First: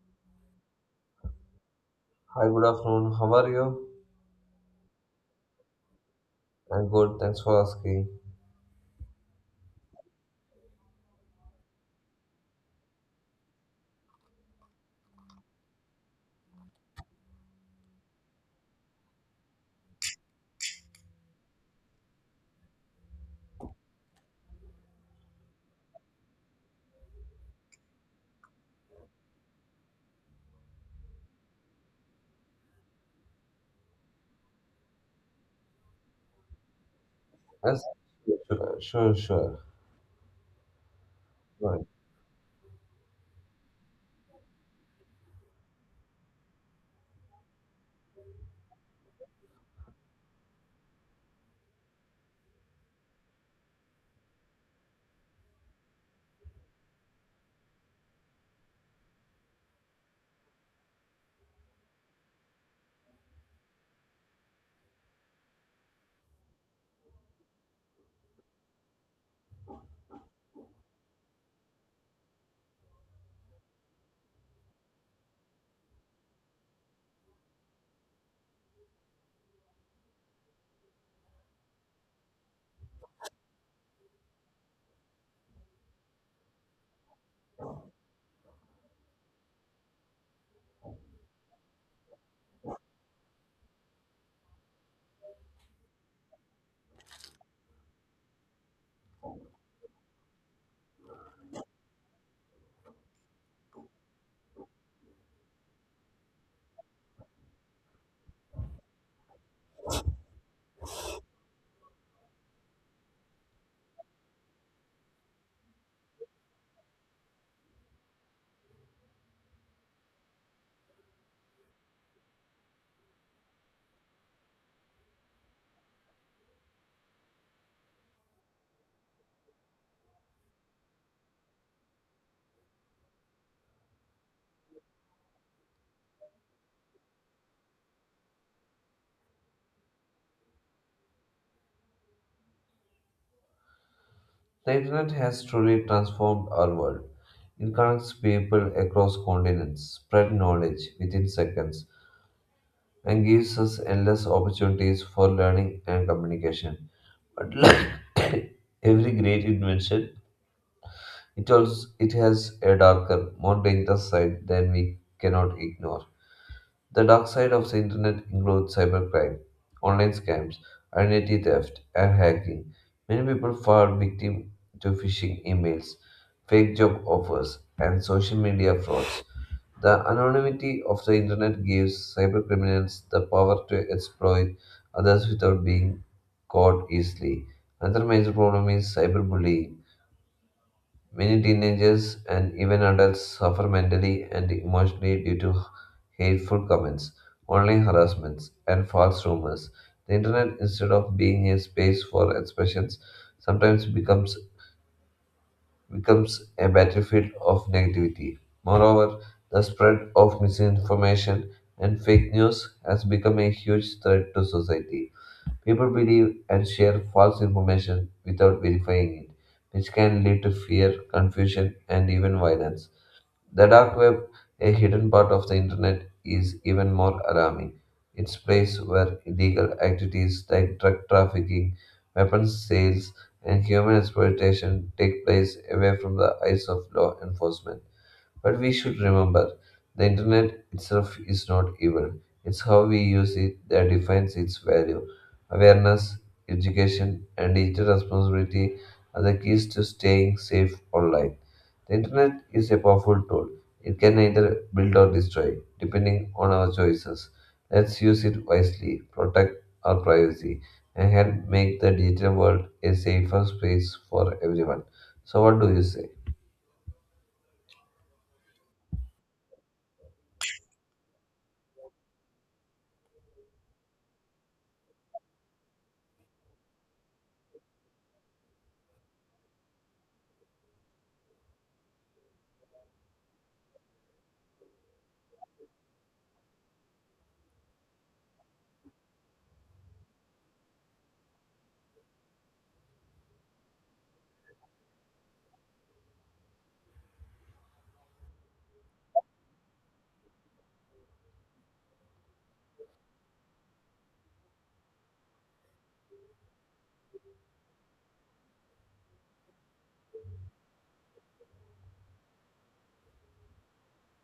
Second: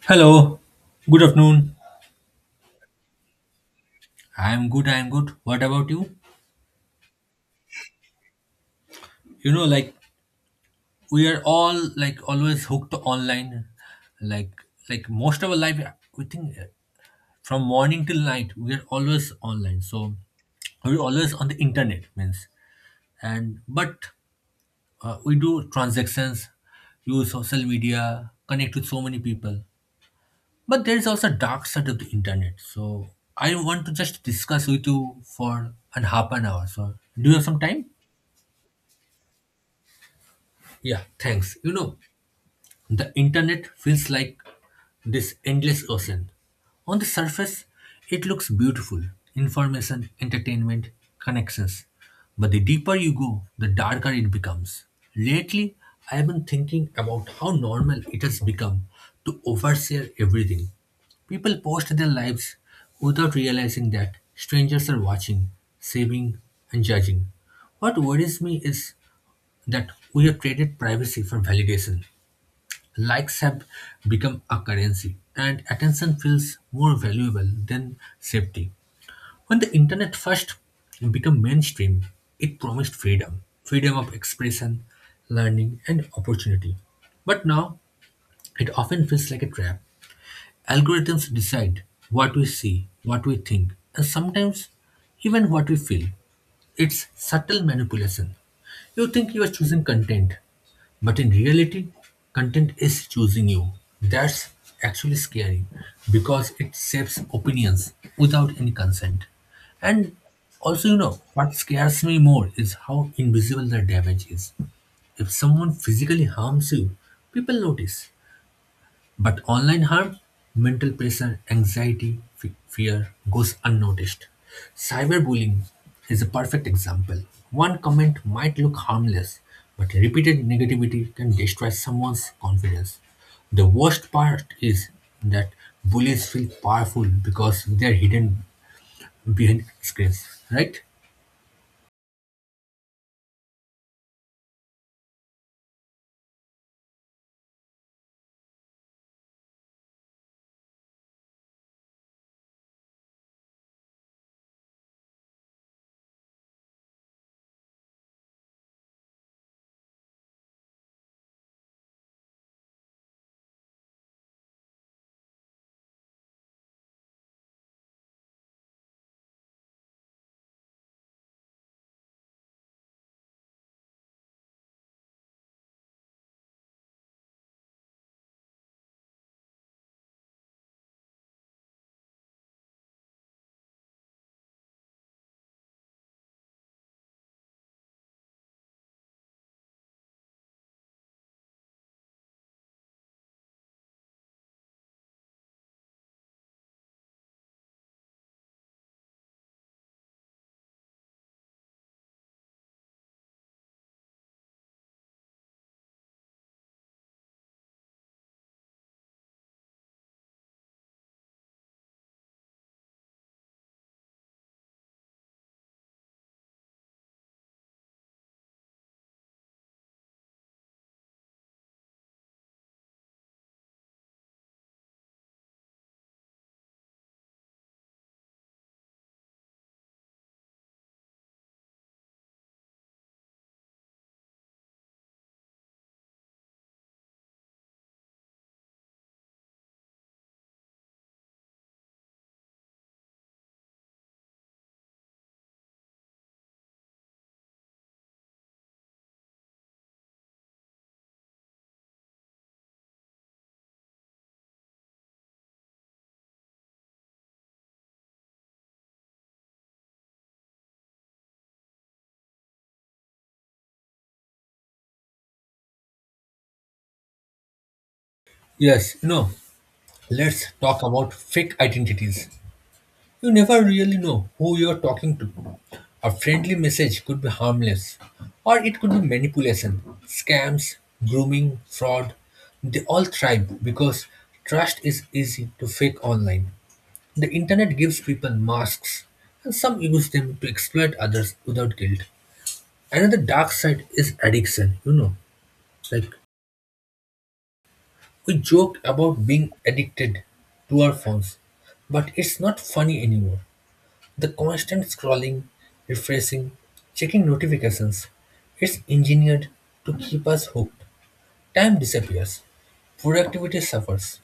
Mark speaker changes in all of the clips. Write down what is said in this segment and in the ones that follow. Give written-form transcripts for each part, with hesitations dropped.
Speaker 1: Hello, good afternoon.
Speaker 2: Hi, good afternoon. How are you?
Speaker 1: I'm good, I'm good. What about you?
Speaker 2: I'm good. Thanks for asking.
Speaker 1: Like we are all like always hooked online. Like like most of our life we think from morning till night we are always online. So we're always on the internet means and but we do transactions, use social media, connect with so many people. But there is also a dark side of the internet. So I want to just discuss with you for an half an hour. So do you have some
Speaker 2: Yes,
Speaker 1: time?
Speaker 2: sure, sure.
Speaker 1: Yeah, thanks. You
Speaker 2: Right.
Speaker 1: know, the internet feels like this endless ocean. On the surface, it looks beautiful information, entertainment, connections. But the deeper you go, the darker it becomes. Lately, I have been thinking about how normal it has become to overshare everything. People post their lives without realizing that strangers are watching, saving, and judging. What worries me is that we have traded privacy for validation. Likes have become a currency, and attention feels more valuable than safety. When the internet first became mainstream, it promised freedom of expression, learning, and opportunity. But now, it often feels like a trap. Algorithms decide what we see, what we think, and sometimes even what we feel. It's subtle manipulation. You think you are choosing content, but in reality, content is choosing you. That's actually scary because it shapes opinions without any consent. And also, what scares me more is how invisible the damage is. If someone physically harms you, people notice. But online harm, mental pressure, anxiety, fear goes unnoticed. Cyberbullying is a perfect example. One comment might look harmless, but repeated negativity can destroy someone's confidence. The worst part is that bullies feel powerful because they're hidden behind screens, right?
Speaker 2: The internet has truly transformed our world. It connects people across continents, spread knowledge within seconds, and gives us endless opportunities for learning and communication. But like every great invention, it has a darker, more dangerous side than we cannot ignore. The dark side of the internet includes cybercrime, online scams, identity theft, and hacking. Many people fall victim to phishing emails, fake job offers, and social media frauds. The anonymity of the internet gives cybercriminals the power to exploit others without being caught easily. Another major problem is cyberbullying. Many teenagers and even adults suffer mentally and emotionally due to hateful comments, online harassments, and false rumors. The internet, instead of being a space for expressions, sometimes becomes a battlefield of negativity. Moreover, the spread of misinformation and fake news has become a huge threat to society. People believe and share false information without verifying it, which can lead to fear, confusion, and even violence. The dark web, a hidden part of the internet, is even more alarming. It's place where illegal activities like drug trafficking, weapons sales, and human exploitation take place away from the eyes of law enforcement. But we should remember the internet itself is not evil, it's how we use it that defines its value. Awareness, education, and digital responsibility are the keys to staying safe online. The internet is a powerful tool, it can either build or destroy, depending on our choices. Let's use it wisely, protect our privacy, and help make the digital world a safer space for everyone. So, what do you say?
Speaker 1: Yes, let's talk about fake identities. You never really know who you're talking to. A friendly message could be harmless, or it could be manipulation, scams, grooming, fraud. They all thrive because trust is easy to fake online. The internet gives people masks, and some use them to exploit others without guilt. Another dark side is addiction. Like, we joke about being addicted to our phones, but it's not funny anymore. The constant scrolling, refreshing, checking notifications, it's engineered to keep us hooked. Time disappears, productivity suffers,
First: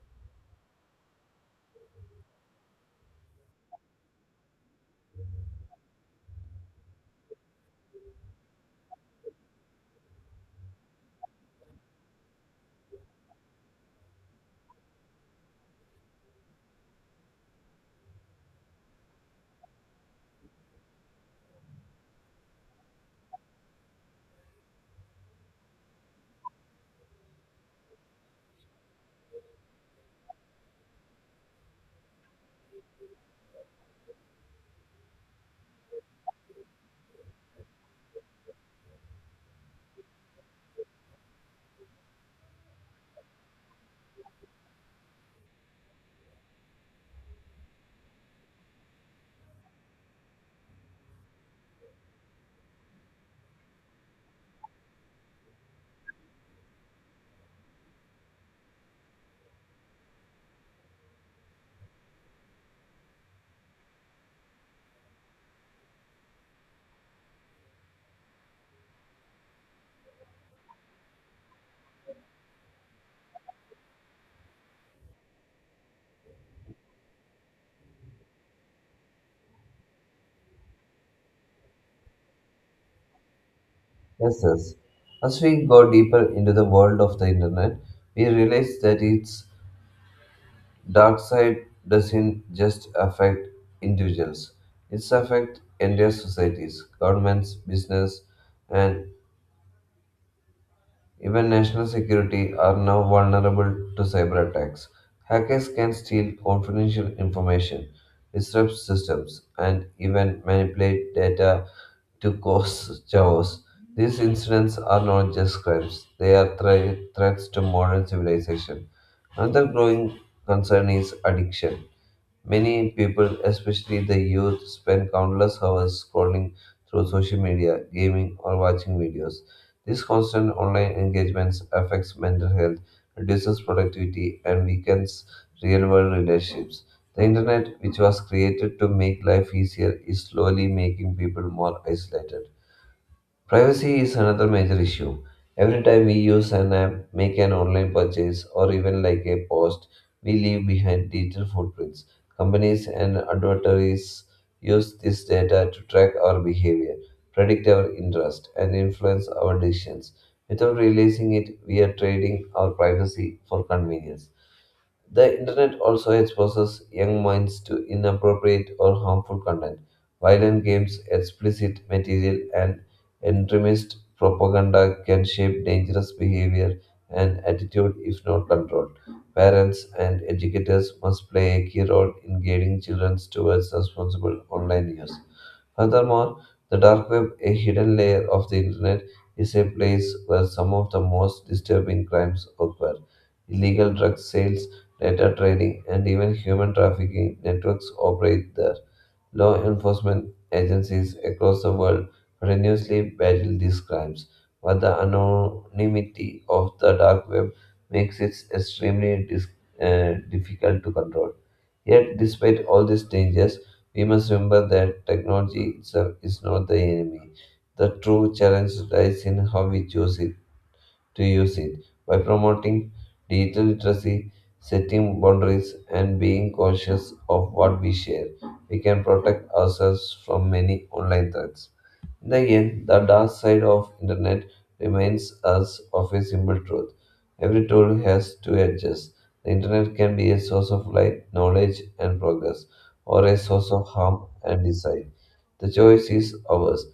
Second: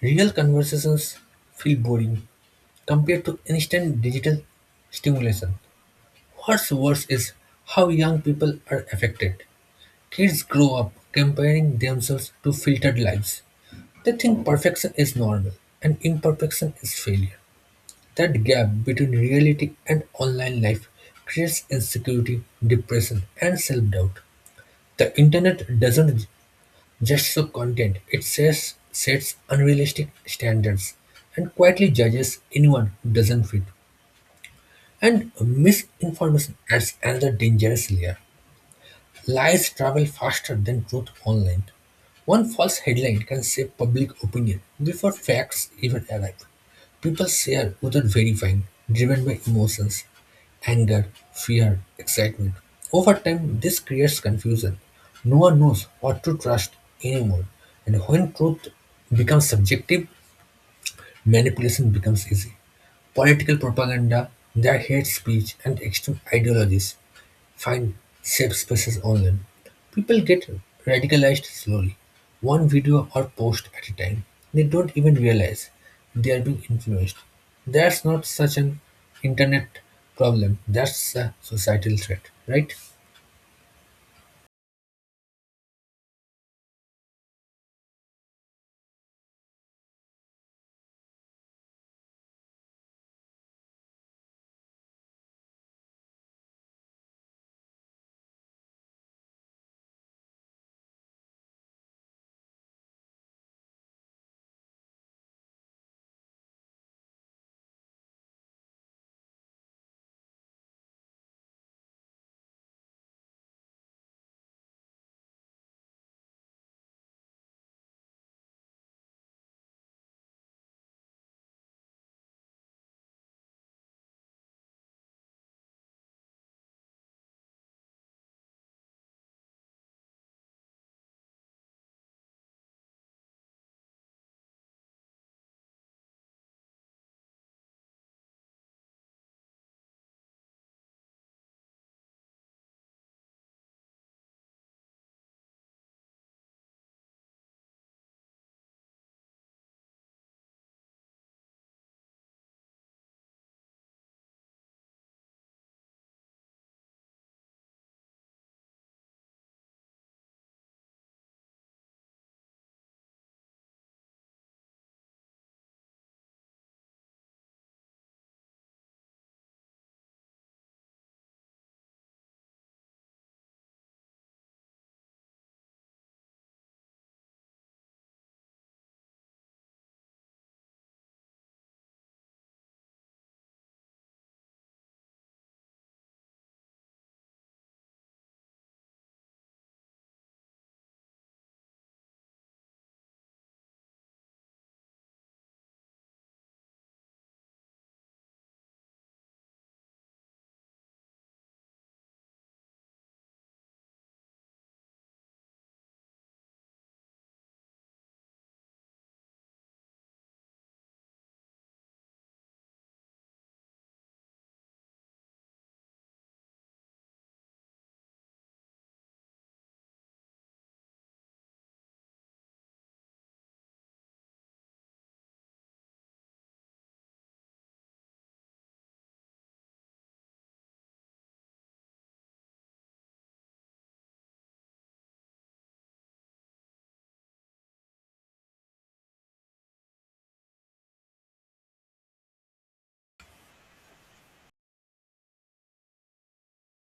Speaker 1: real conversations feel boring compared to instant digital stimulation. What's worse is how young people are affected. Kids grow up comparing themselves to filtered lives. They think perfection is normal and imperfection is failure. That gap between reality and online life creates insecurity, depression, and self doubt. The internet doesn't just show content, it sets unrealistic standards and quietly judges anyone who doesn't fit. And misinformation adds another dangerous layer. Lies travel faster than truth online. One false headline can shape public opinion before facts even arrive. People share without verifying, driven by emotions, anger, fear, excitement. Over time, this creates confusion. No one knows what to trust anymore, and when truth becomes subjective, manipulation becomes easy. Political propaganda, their hate speech, and extreme ideologies find safe spaces online, people get radicalized slowly, one video or post at a time. They don't even realize they are being influenced. That's not such an internet problem. That's a societal threat, right?
Speaker 2: Yes, yes. As we go deeper into the world of the internet, we realize that its dark side doesn't just affect individuals. It's affect entire societies, governments, business, and even national security are now vulnerable to cyber attacks. Hackers can steal confidential information, disrupt systems, and even manipulate data to cause chaos. These incidents are not just crimes, they are threats to modern civilization. Another growing concern is addiction. Many people, especially the youth, spend countless hours scrolling through social media, gaming, or watching videos. This constant online engagement affects mental health, reduces productivity, and weakens real world relationships. The internet, which was created to make life easier, is slowly making people more isolated. Privacy is another major issue. Every time we use an app, make an online purchase, or even like a post, we leave behind digital footprints. Companies and advertisers use this data to track our behavior, predict our interest, and influence our decisions. Without realizing it, we are trading our privacy for convenience. The internet also exposes young minds to inappropriate or harmful content, violent games, explicit material, and extremist propaganda can shape dangerous behavior and attitude if not controlled. Parents and educators must play a key role in guiding children towards responsible online use. Furthermore, the dark web, a hidden layer of the internet, is a place where some of the most disturbing crimes occur. Illegal drug sales, data trading, and even human trafficking networks operate there. Law enforcement agencies across the world continuously battle these crimes, but the anonymity of the dark web makes it extremely difficult to control. Yet, despite all these dangers, we must remember that technology itself is not the enemy. The true challenge lies in how we choose it to use it. By promoting digital literacy, setting boundaries, and being cautious of what we share, we can protect ourselves from many online threats. Then again, the dark side of internet reminds us of a simple truth. Every tool has two edges. The internet can be a source of light, knowledge, and progress, or a source of harm and design. The choice is ours.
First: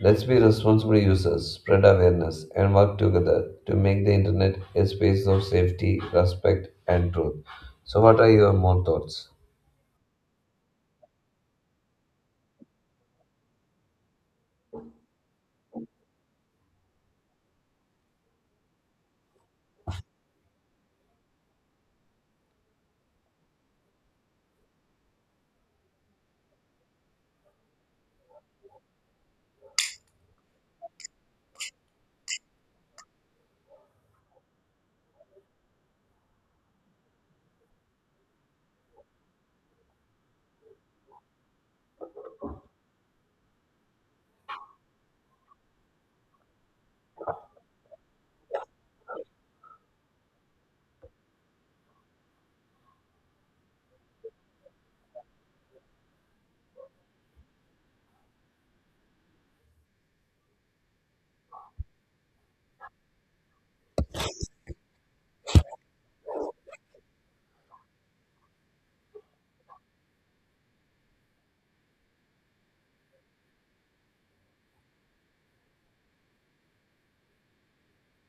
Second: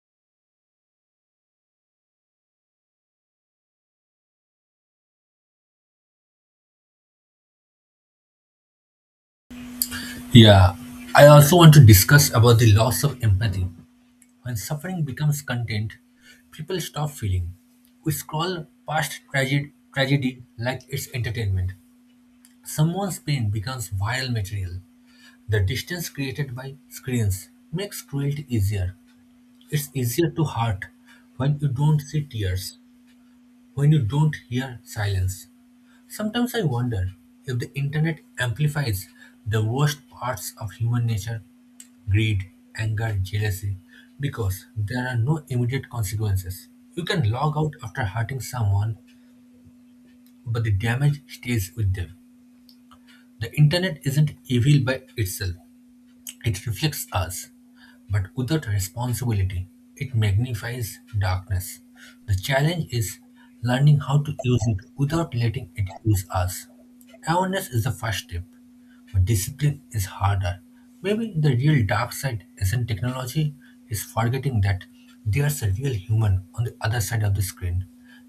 Speaker 2: Let's be responsible users, spread awareness, and work together to make the internet a space of safety, respect, and truth. So, what are your more thoughts?
Speaker 1: Yeah, I also want to discuss about the loss of empathy. When suffering becomes content, people stop feeling. We scroll past tragedy like it's entertainment. Someone's pain becomes viral material. The distance created by screens makes cruelty easier. It's easier to hurt when you don't see tears, when you don't hear silence. Sometimes I wonder if the internet amplifies the worst parts of human nature greed, anger, jealousy because there are no immediate consequences. You can log out after hurting someone, but the damage stays with them. The internet isn't evil by itself, it reflects us. But without responsibility, it magnifies darkness. The challenge is learning how to use it without letting it use us. Awareness is the first step. But discipline is harder. Maybe the real dark side isn't technology, it's forgetting that there's a real human on the other side of the screen.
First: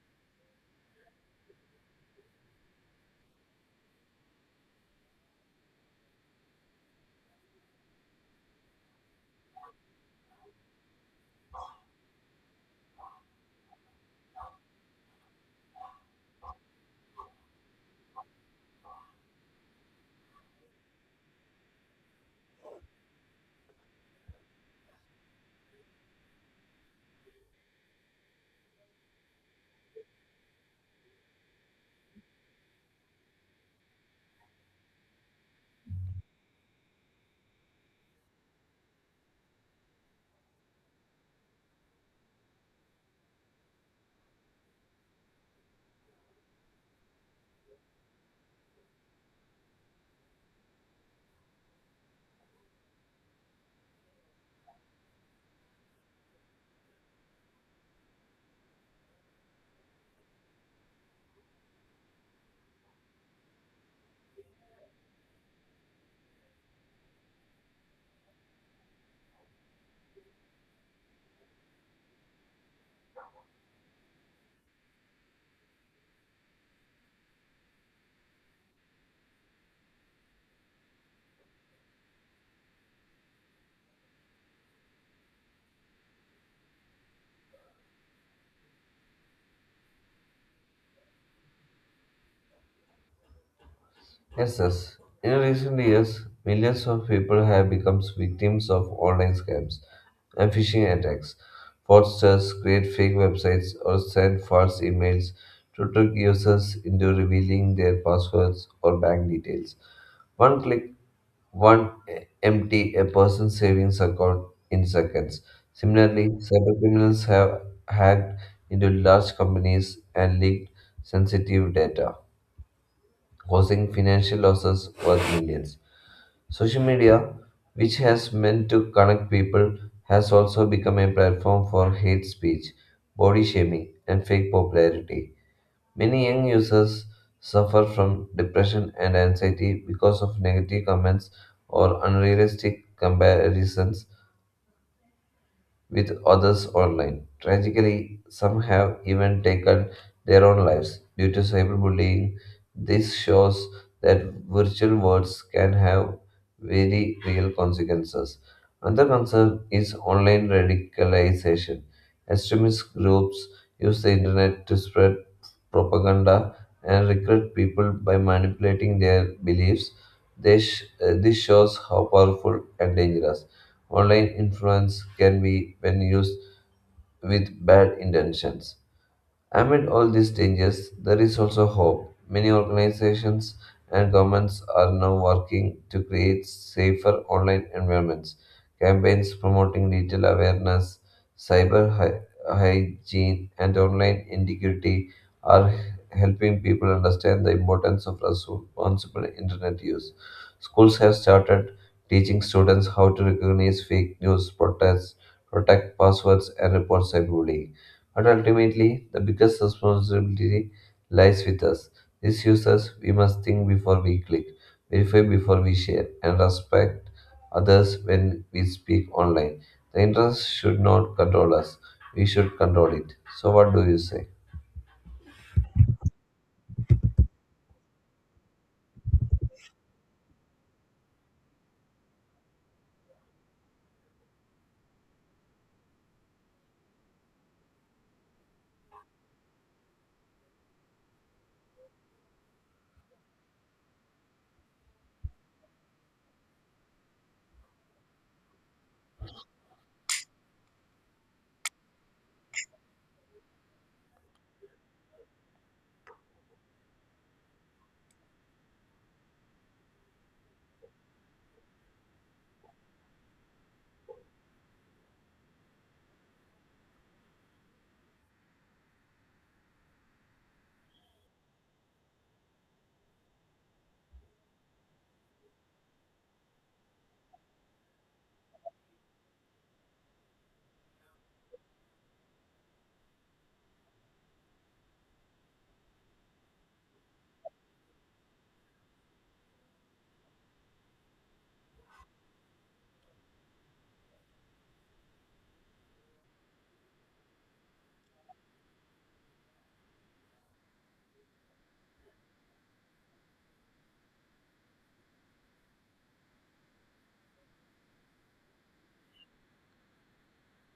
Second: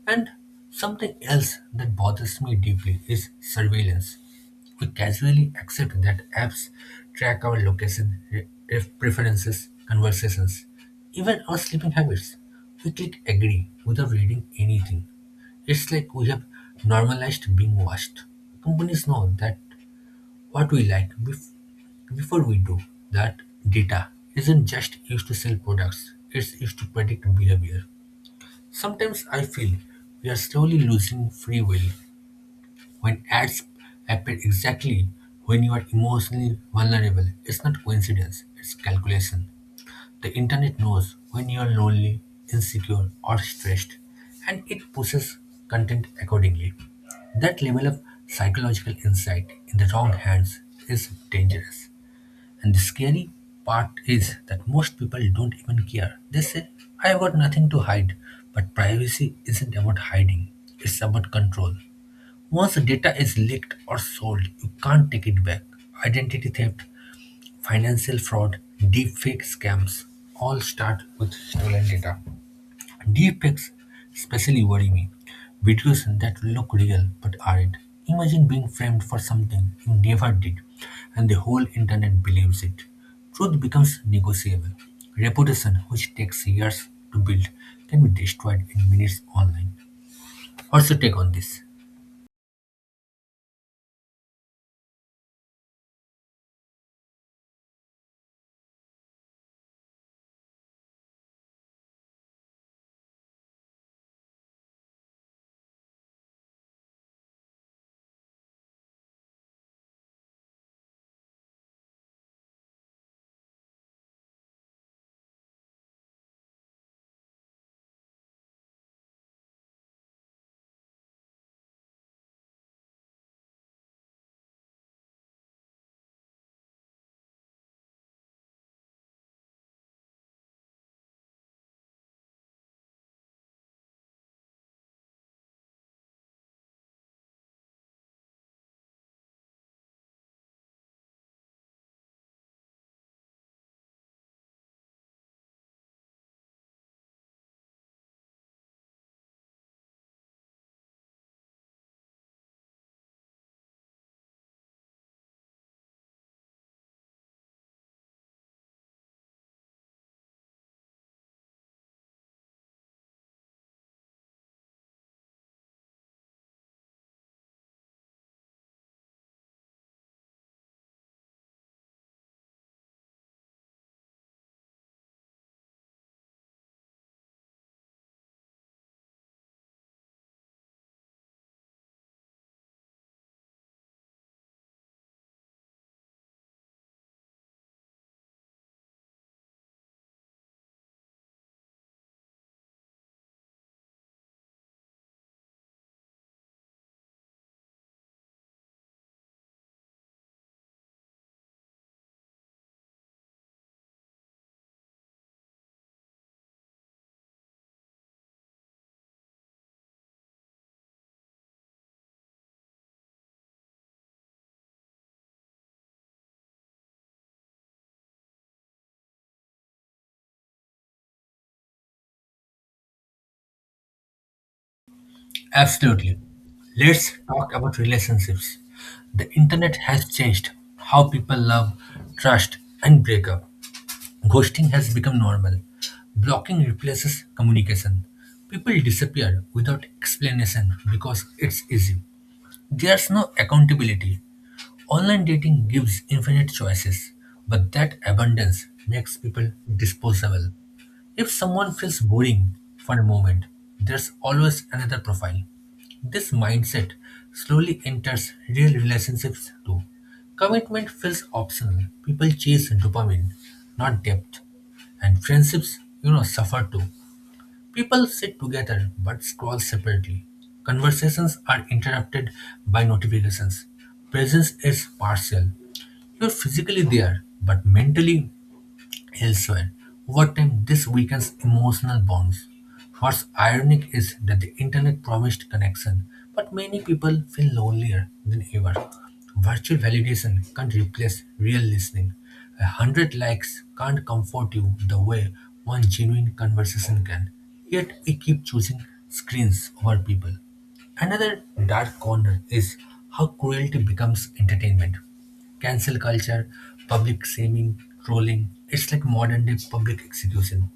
Speaker 1: And something else that bothers me deeply is surveillance. We casually accept that apps track our location, preferences, conversations, even our sleeping habits. We click agree without reading anything. It's like we have normalized being watched. Companies know that what we like before we do. That data isn't just used to sell products, it's used to predict behavior. Sometimes I feel we are slowly losing free will when ads appear exactly when you are emotionally vulnerable. It's not coincidence, it's calculation. The internet knows when you are lonely, insecure, or stressed, and it pushes content accordingly. That level of psychological insight in the wrong hands is dangerous. And the scary part is that most people don't even care. They say, I've got nothing to hide. But privacy isn't about hiding, it's about control. Once the data is leaked or sold, you can't take it back. Identity theft, financial fraud, deepfake scams all start with stolen data. Deepfakes especially worry me. Videos that look real but aren't. Imagine being framed for something you never did and the whole internet believes it. Truth becomes negotiable. Reputation, which takes years to build, can be destroyed in minutes online. What's your take on this?
Speaker 2: Yes, yes. In recent years, millions of people have become victims of online scams and phishing attacks. Fraudsters create fake websites or send false emails to trick users into revealing their passwords or bank details. One click, one empty a person's savings account in seconds. Similarly, cybercriminals have hacked into large companies and leaked sensitive data causing financial losses worth millions. Social media, which has meant to connect people, has also become a platform for hate speech, body shaming, and fake popularity. Many young users suffer from depression and anxiety because of negative comments or unrealistic comparisons with others online. Tragically, some have even taken their own lives due to cyberbullying. This shows that virtual words can have very real consequences. Another concern is online radicalization. Extremist groups use the internet to spread propaganda and recruit people by manipulating their beliefs. This shows how powerful and dangerous online influence can be when used with bad intentions. Amid all these dangers, there is also hope. Many organizations and governments are now working to create safer online environments. Campaigns promoting digital awareness, cyber hy- hygiene, and online integrity are helping people understand the importance of responsible internet use. Schools have started teaching students how to recognize fake news, protest, protect passwords, and report cyberbullying. But ultimately, the biggest responsibility lies with us. These users, we must think before we click, verify before we share, and respect others when we speak online. The internet should not control us, we should control it. So, what do you say?
Speaker 1: Absolutely. Let's talk about relationships. The internet has changed how people love, trust, and break up. Ghosting has become normal. Blocking replaces communication. People disappear without explanation because it's easy. There's no accountability. Online dating gives infinite choices, but that abundance makes people disposable. If someone feels boring for a moment, there's always another profile. This mindset slowly enters real relationships too. Commitment feels optional. People chase dopamine, not depth. And friendships, suffer too. People sit together but scroll separately. Conversations are interrupted by notifications. Presence is partial. You're physically there, but mentally elsewhere, over time, this weakens emotional bonds. What's ironic is that the internet promised connection, but many people feel lonelier than ever. Virtual validation can't replace real listening. 100 likes can't comfort you the way one genuine conversation can. Yet we keep choosing screens over people. Another dark corner is how cruelty becomes entertainment. Cancel culture, public shaming, trolling. It's like modern day public execution.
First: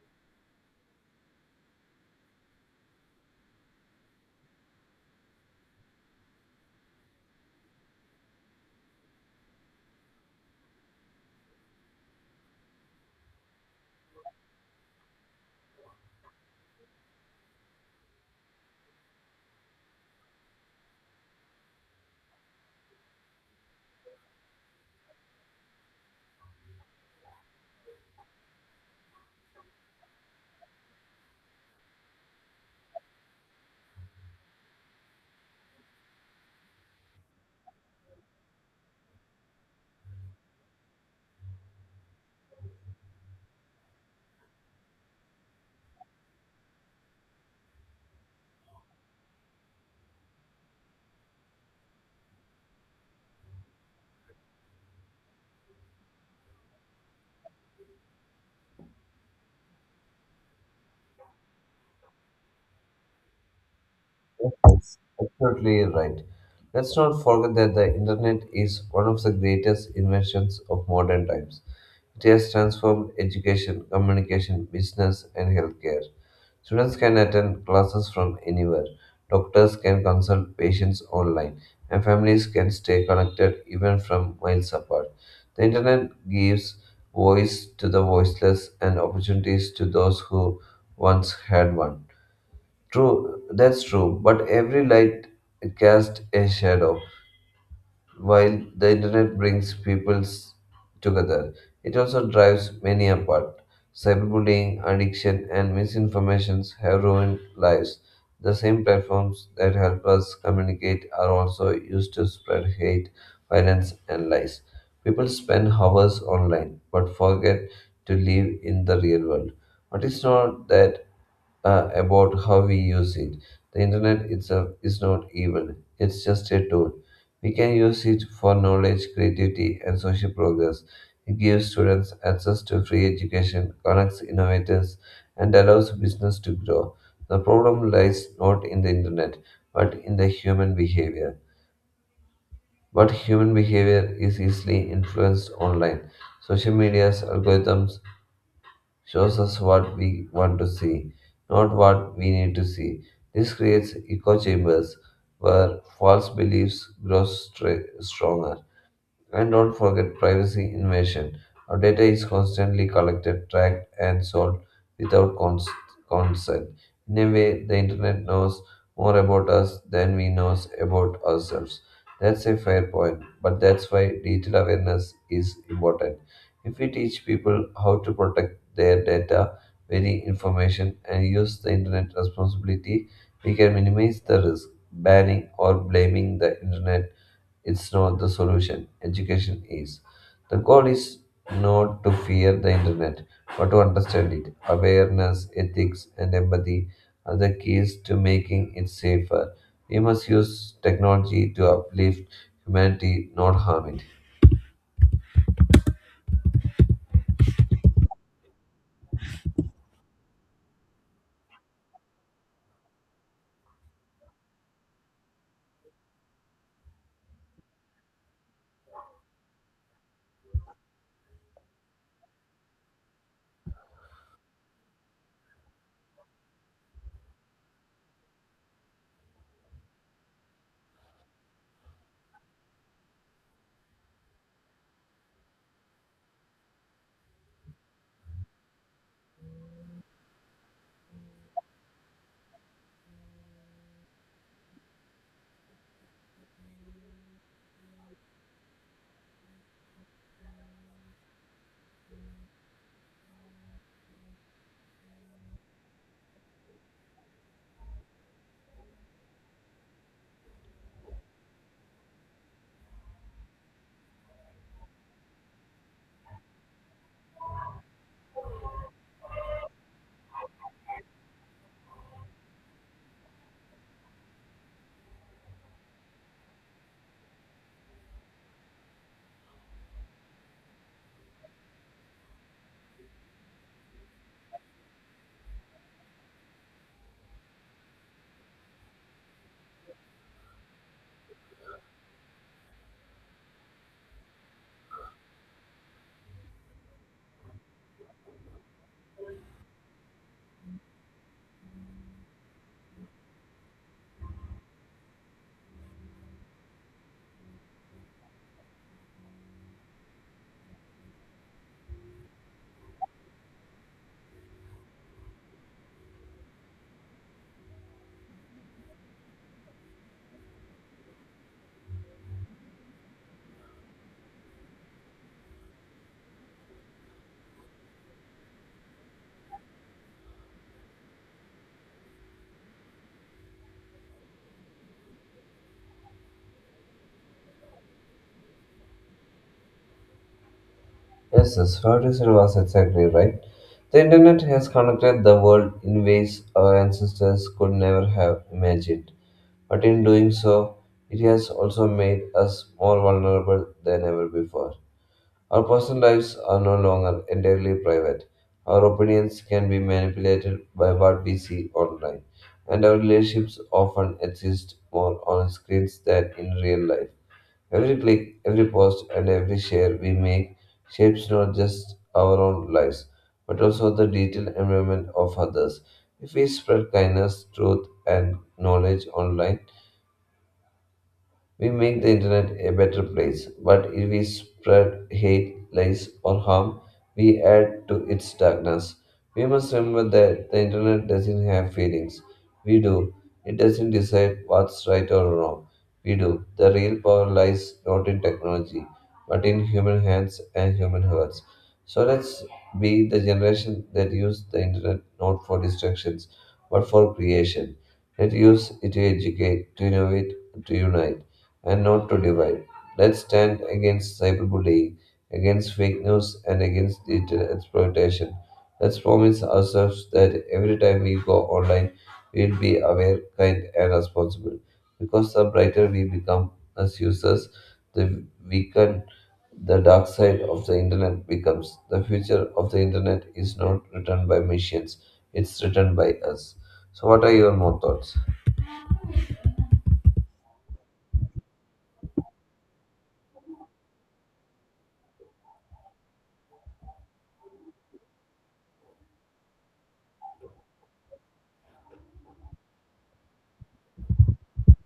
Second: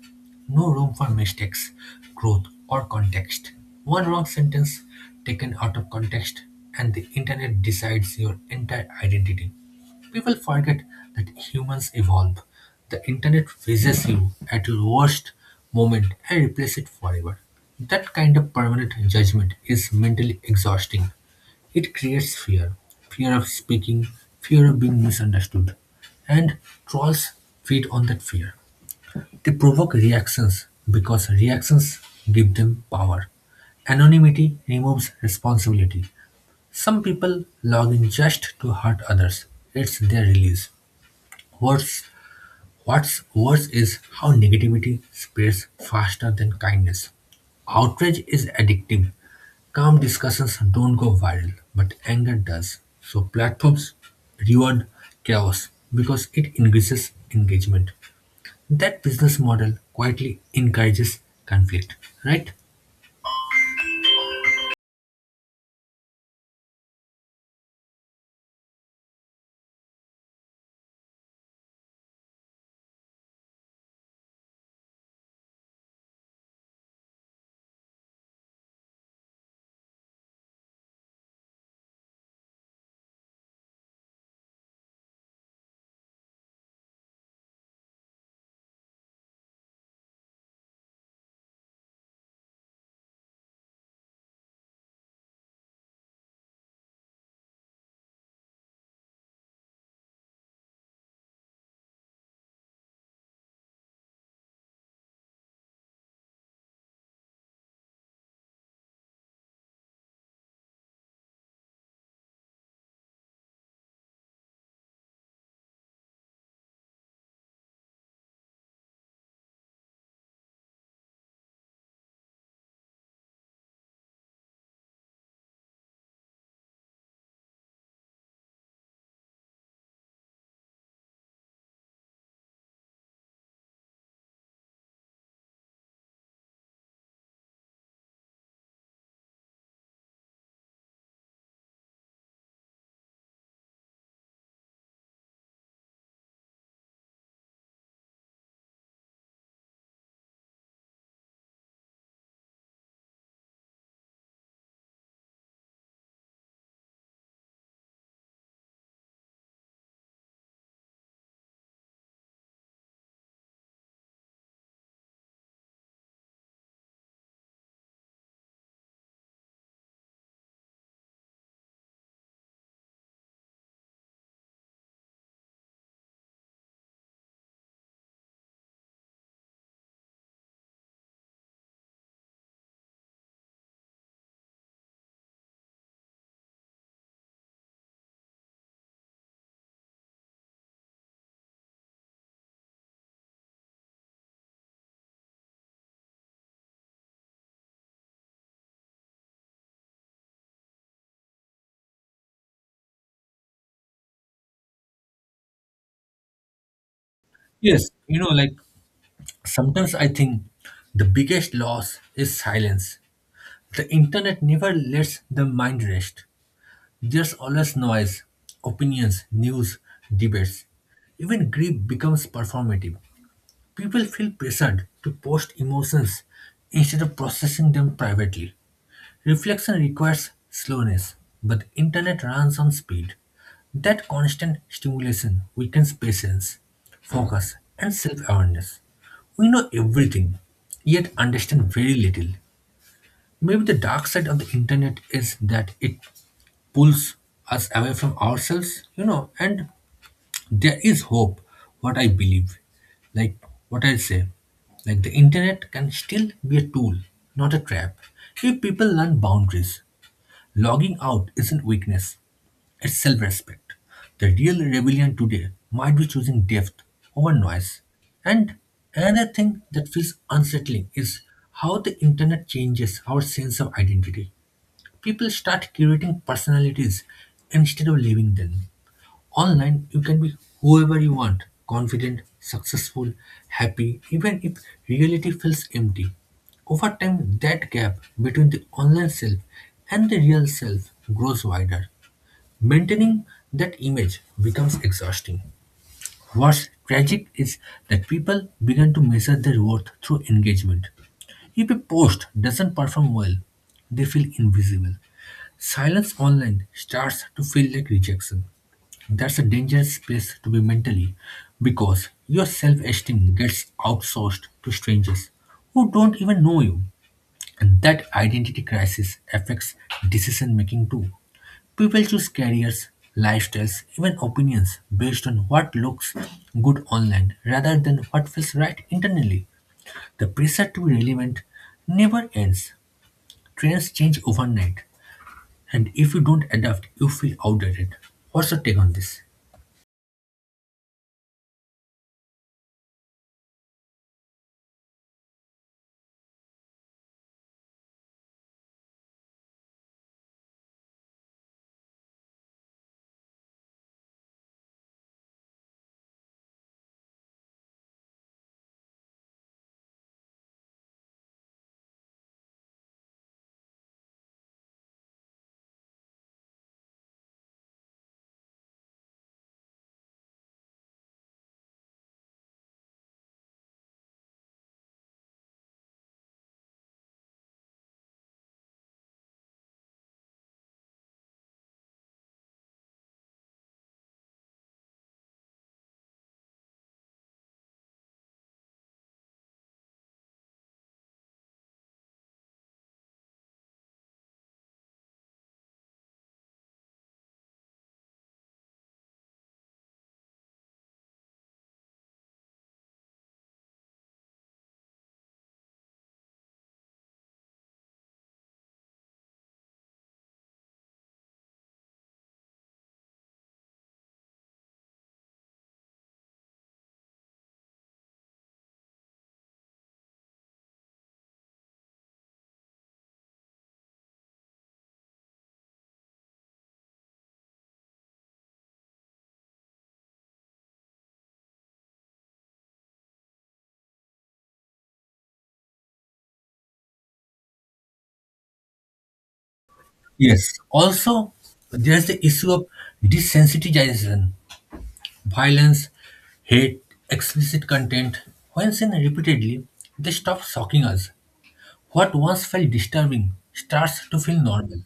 Speaker 1: No room for mistakes, growth, or context. One wrong sentence taken out of context, and the internet decides your entire identity. People forget that humans evolve. The internet freezes you at your worst moment and replaces it forever. That kind of permanent judgment is mentally exhausting. It creates fear of speaking, fear of being misunderstood. And trolls feed on that fear. They provoke reactions because reactions give them power. Anonymity removes responsibility. Some people log in just to hurt others. It's their release. Worse, what's worse is how negativity spreads faster than kindness. Outrage is addictive. Calm discussions don't go viral, but anger does. So platforms reward chaos because it increases engagement. That business model quietly encourages conflict, right?
Speaker 2: Yes, absolutely right. Let's not forget that the internet is one of the greatest inventions of modern times. It has transformed education, communication, business, and healthcare. Students can attend classes from anywhere. Doctors can consult patients online, and families can stay connected even from miles apart. The internet gives voice to the voiceless and opportunities to those who once had one. True, that's true, but every light casts a shadow. While the internet brings together, it also drives many apart. Cyberbullying, addiction, and misinformations have ruined lives. The same platforms that help us communicate are also used to spread hate, violence, and lies. People spend hours online but forget to live in the real world. But it's not that about how we use it. The internet itself is not evil, it's just a tool. We can use it for knowledge, creativity, and social progress. It gives students access to free education, connects innovators, and allows business to grow. The problem lies not in the internet, but in the human behavior. But human behavior is easily influenced online. Social media's algorithms shows us what we want to see, not what we need to see. This creates echo chambers where false beliefs grow stronger. And don't forget privacy invasion. Our data is constantly collected, tracked, and sold without consent. In a way, the internet knows more about us than we know about ourselves. That's a fair point, but that's why digital awareness is important. If we teach people how to protect their data, very information, and use the internet responsibility, we can minimize the risk. Banning or blaming the internet it's not the solution. Education is. The goal is not to fear the internet, but to understand it. Awareness, ethics, and empathy are the keys to making it safer. We must use technology to uplift humanity, not harm it.
Speaker 1: Yes, like sometimes I think the biggest loss is silence. The internet never lets the mind rest. There's always noise, opinions, news, debates. Even grief becomes performative. People feel pressured to post emotions instead of processing them privately. Reflection requires slowness, but internet runs on speed. That constant stimulation weakens patience, focus, and self awareness. We know everything, yet understand very little. Maybe the dark side of the internet is that it pulls us away from ourselves, and there is hope, what I believe. Like what I say, like the internet can still be a tool, not a trap. If people learn boundaries, logging out isn't weakness, it's self respect. The real rebellion today might be choosing depth over noise. And another thing that feels unsettling is how the internet changes our sense of identity. People start curating personalities instead of living them. Online, you can be whoever you want confident, successful, happy, even if reality feels empty. Over time, that gap between the online self and the real self grows wider. Maintaining that image becomes exhausting. What's tragic is that people begin to measure their worth through engagement. If a post doesn't perform well, they feel invisible. Silence online starts to feel like rejection. That's a dangerous place to be mentally because your self esteem gets outsourced to strangers who don't even know you. And that identity crisis affects decision making too. People choose careers, lifestyles, even opinions based on what looks good online rather than what feels right internally. The pressure to be relevant never ends. Trends change overnight, and if you don't adapt, you feel outdated. What's your take on this?
Speaker 2: Yes, yes, what you said was exactly right. The internet has connected the world in ways our ancestors could never have imagined. But in doing so, it has also made us more vulnerable than ever before. Our personal lives are no longer entirely private. Our opinions can be manipulated by what we see online, and our relationships often exist more on screens than in real life. Every click, every post, and every share we make shapes not just our own lives, but also the digital environment of others. If we spread kindness, truth, and knowledge online, we make the internet a better place, but if we spread hate, lies, or harm, we add to its darkness. We must remember that the internet doesn't have feelings. We do. It doesn't decide what's right or wrong. We do. The real power lies not in technology, but in human hands and human hearts. So let's be the generation that use the internet not for distractions, but for creation. Let use it to educate, to innovate, to unite and not to divide. Let's stand against cyberbullying, against fake news, and against digital exploitation. Let's promise ourselves that every time we go online, we'll be aware, kind, and responsible. Because the brighter we become as users, the weaker the dark side of the internet becomes. The future of the internet is not written by machines, it's written by us. So, what are your more thoughts?
Speaker 1: Yes. Also, there's the issue of desensitization, violence, hate, explicit content. When seen repeatedly, they stop shocking us. What once felt disturbing starts to feel normal.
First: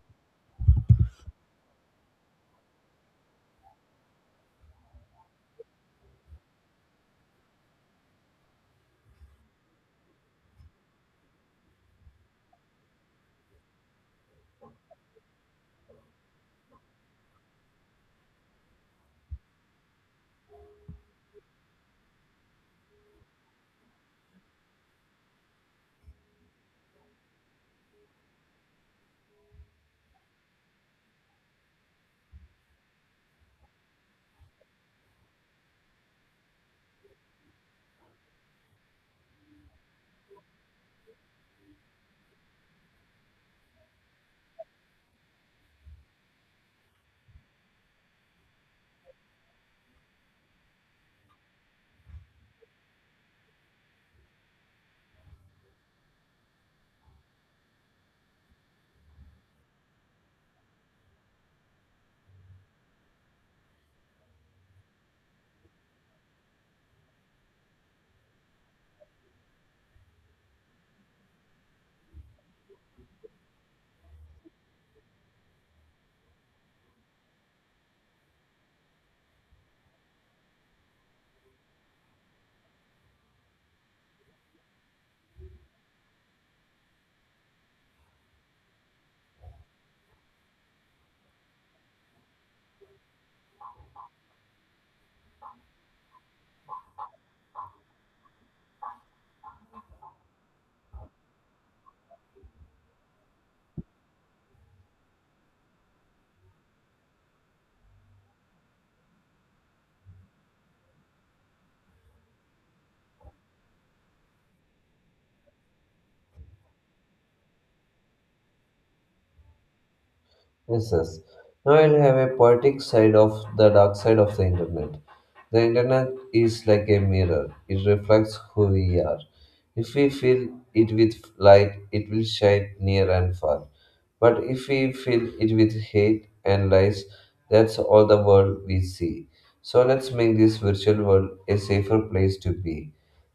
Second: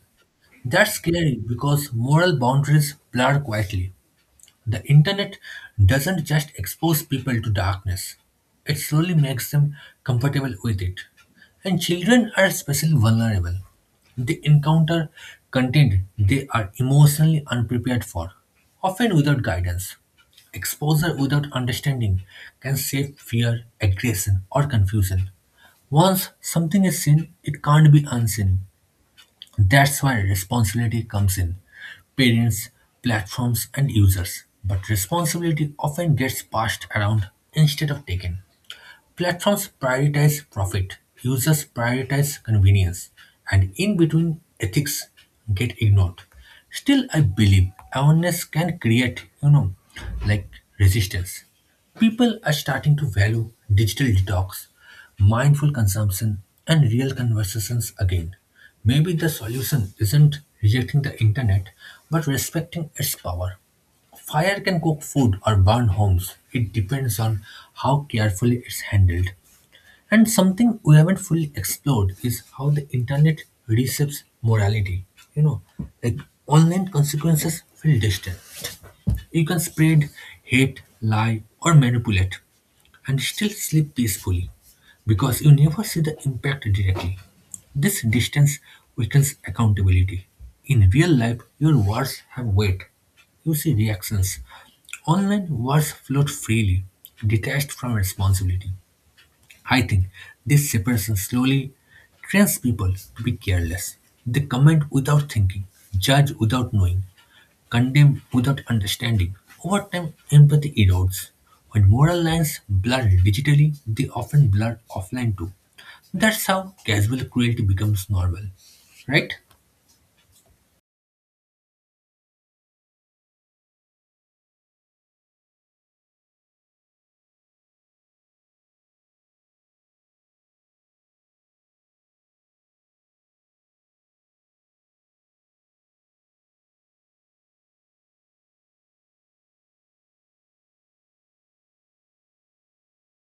Speaker 1: That's scary because moral boundaries blur quietly. The internet doesn't just expose people to darkness, it slowly makes them comfortable with it. And children are especially vulnerable. They encounter content they are emotionally unprepared for, often without guidance. Exposure without understanding can shape fear, aggression, or confusion. Once something is seen, it can't be unseen. That's where responsibility comes in. Parents, platforms, and users. But responsibility often gets passed around instead of taken. Platforms prioritize profit, users prioritize convenience, and in between ethics get ignored. Still, I believe awareness can create, like resistance. People are starting to value digital detox, mindful consumption, and real conversations again. Maybe the solution isn't rejecting the internet, but respecting its power. Fire can cook food or burn homes. It depends on how carefully it's handled. And something we haven't fully explored is how the internet receives morality. You know, like online consequences feel distant, you can spread hate, lie, or manipulate and still sleep peacefully because you never see the impact directly. This distance weakens accountability. In real life, your words have weight. You see reactions. Online words float freely, detached from responsibility. I think this separation slowly trains people to be careless. They comment without thinking, judge without knowing, condemned without understanding. Over time, empathy erodes. When moral lines blur digitally, they often blur offline too. That's how casual cruelty becomes normal, right?
Speaker 2: Yes, yes. Now I'll have a poetic side of the dark side of the internet. The internet is like a mirror, it reflects who we are. If we fill it with light, it will shine near and far. But if we fill it with hate and lies, that's all the world we see. So let's make this virtual world a safer place to be.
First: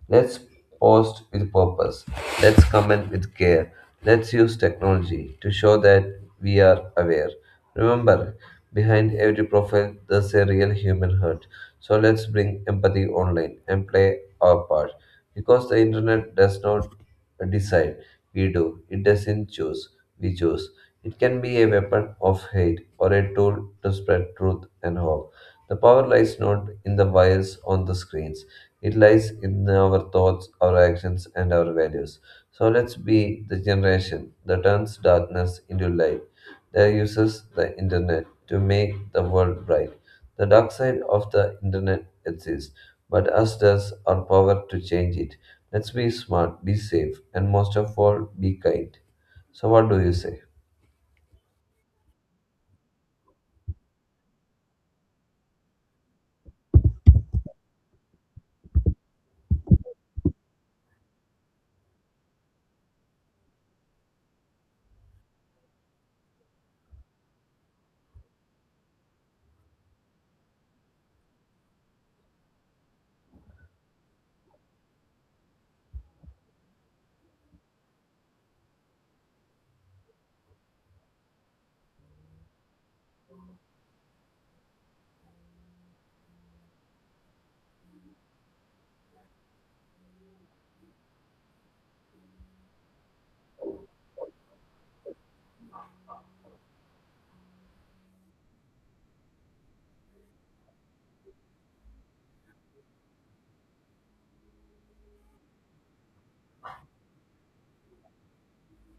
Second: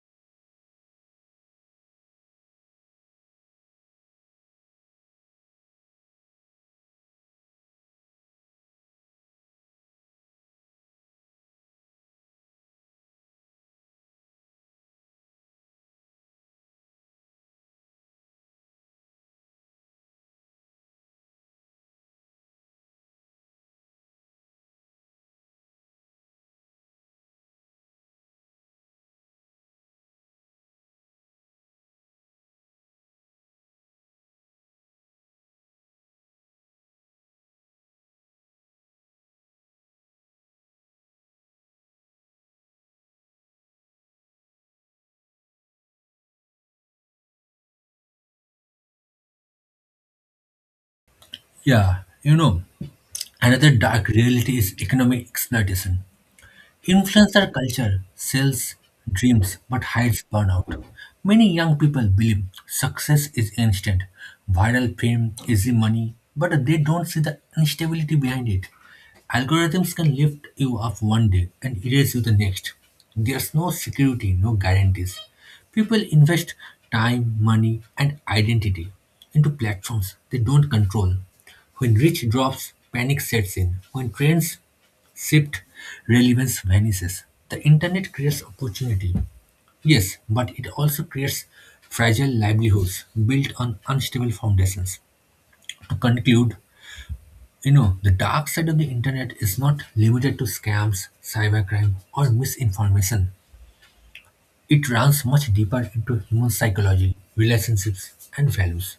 Speaker 2: Let's post with purpose. Let's comment with care. Let's use technology to show that we are aware. Remember, behind every profile, there's a real human hurt. So let's bring empathy online and play our part. Because the internet does not decide, we do. It doesn't choose, we choose. It can be a weapon of hate or a tool to spread truth and hope. The power lies not in the wires on the screens, it lies in our thoughts, our actions, and our values. So let's be the generation that turns darkness into light, that uses the internet to make the world bright. The dark side of the internet exists, but us does our power to change it. Let's be smart, be safe, and most of all, be kind. So, what do you say?
Speaker 1: Yeah, another dark reality is economic exploitation. Influencer culture sells dreams but hides burnout. Many young people believe success is instant, viral fame, easy money, but they don't see the instability behind it. Algorithms can lift you up one day and erase you the next. There's no security, no guarantees. People invest time, money, and identity into platforms they don't control. When reach drops, panic sets in. When trends shift, relevance vanishes. The internet creates opportunity, yes, but it also creates fragile livelihoods built on unstable foundations. To conclude, the dark side of the internet is not limited to scams, cybercrime, or misinformation. It runs much deeper into human psychology, relationships, and values.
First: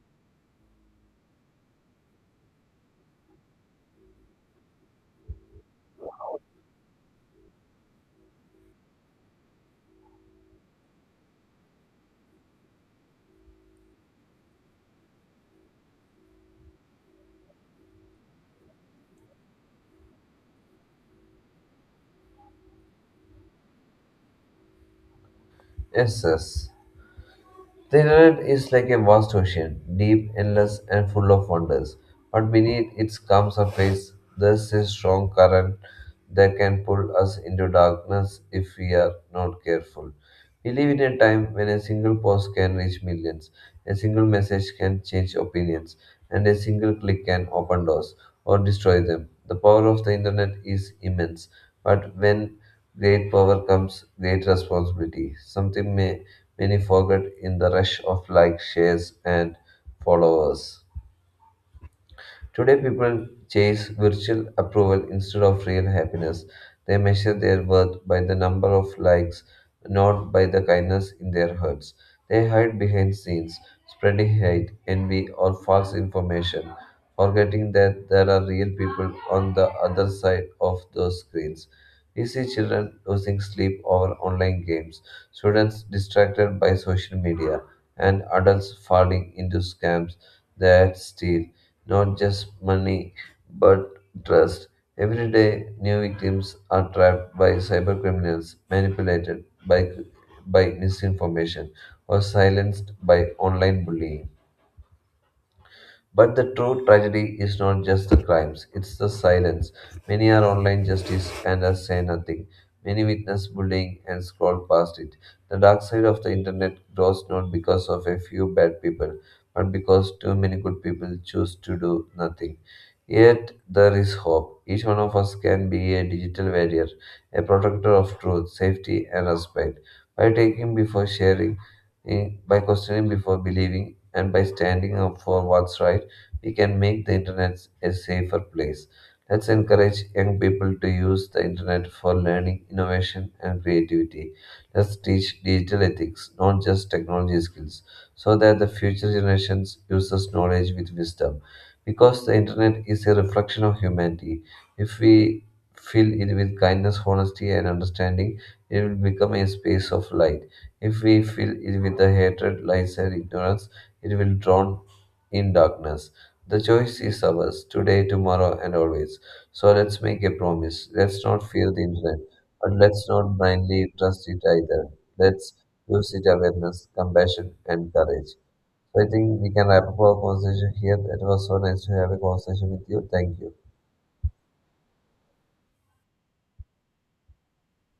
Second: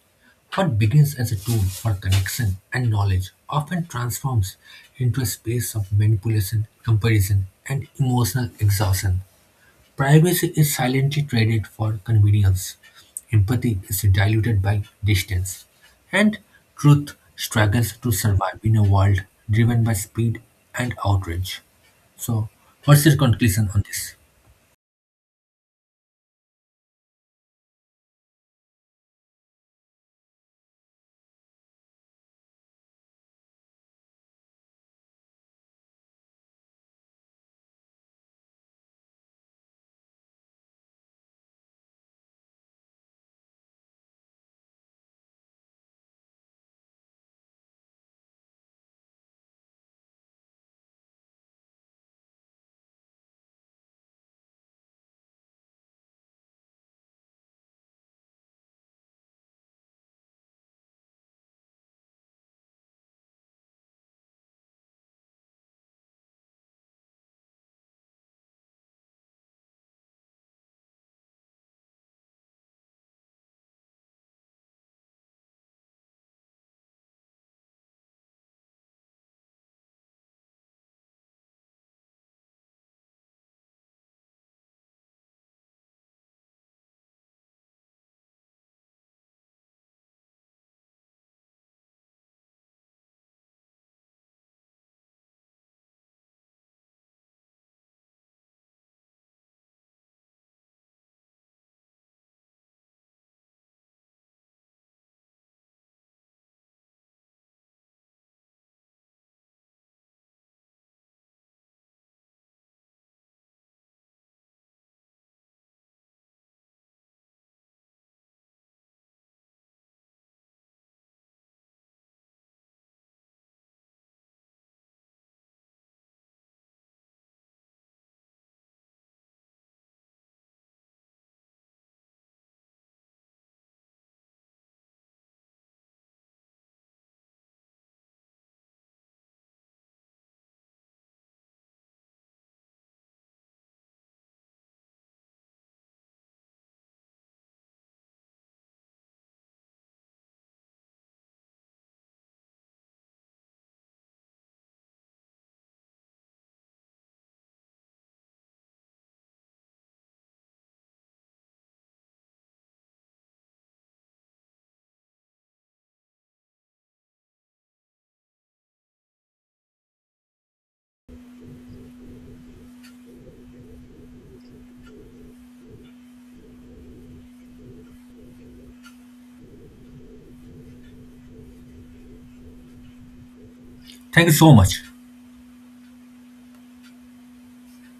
Speaker 1: What begins as a tool for connection and knowledge often transforms into a space of manipulation, comparison, and emotional exhaustion. Privacy is silently traded for convenience, empathy is diluted by distance, and truth struggles to survive in a world driven by speed and outrage. So, what's your conclusion on this?
Speaker 2: Yes, yes. The internet is like a vast ocean, deep, endless, and full of wonders. But beneath its calm surface, there's a strong current that can pull us into darkness if we are not careful. We live in a time when a single post can reach millions, a single message can change opinions, and a single click can open doors or destroy them. The power of the internet is immense, but when great power comes great responsibility, many forget in the rush of likes, shares, and followers. Today, people chase virtual approval instead of real happiness. They measure their worth by the number of likes, not by the kindness in their hearts. They hide behind scenes, spreading hate, envy, or false information, forgetting that there are real people on the other side of those screens. We see children losing sleep over online games, students distracted by social media, and adults falling into scams that steal not just money, but trust. Every day, new victims are trapped by cybercriminals, by misinformation, or silenced by online bullying. But the true tragedy is not just the crimes, it's the silence. Many are online justice and us say nothing. Many witness bullying and scroll past it. The dark side of the internet grows not because of a few bad people, but because too many good people choose to do nothing. Yet there is hope. Each one of us can be a digital warrior, a protector of truth, safety, and respect. By taking before sharing, by questioning before believing, and by standing up for what's right, we can make the internet a safer place. Let's encourage young people to use the internet for learning, innovation, and creativity. Let's teach digital ethics, not just technology skills, so that the future generations uses knowledge with wisdom. Because the internet is a reflection of humanity, if we fill it with kindness, honesty, and understanding, it will become a space of light. If we fill it with the hatred, lies, and ignorance, it will drown in darkness. The choice is ours today, tomorrow, and always. So let's make a promise. Let's not fear the internet, but let's not blindly trust it either. Let's use it awareness, compassion, and courage. So I think we can wrap up our conversation here. It was so nice to have a conversation with you. Thank you.
Speaker 1: Thank you so much.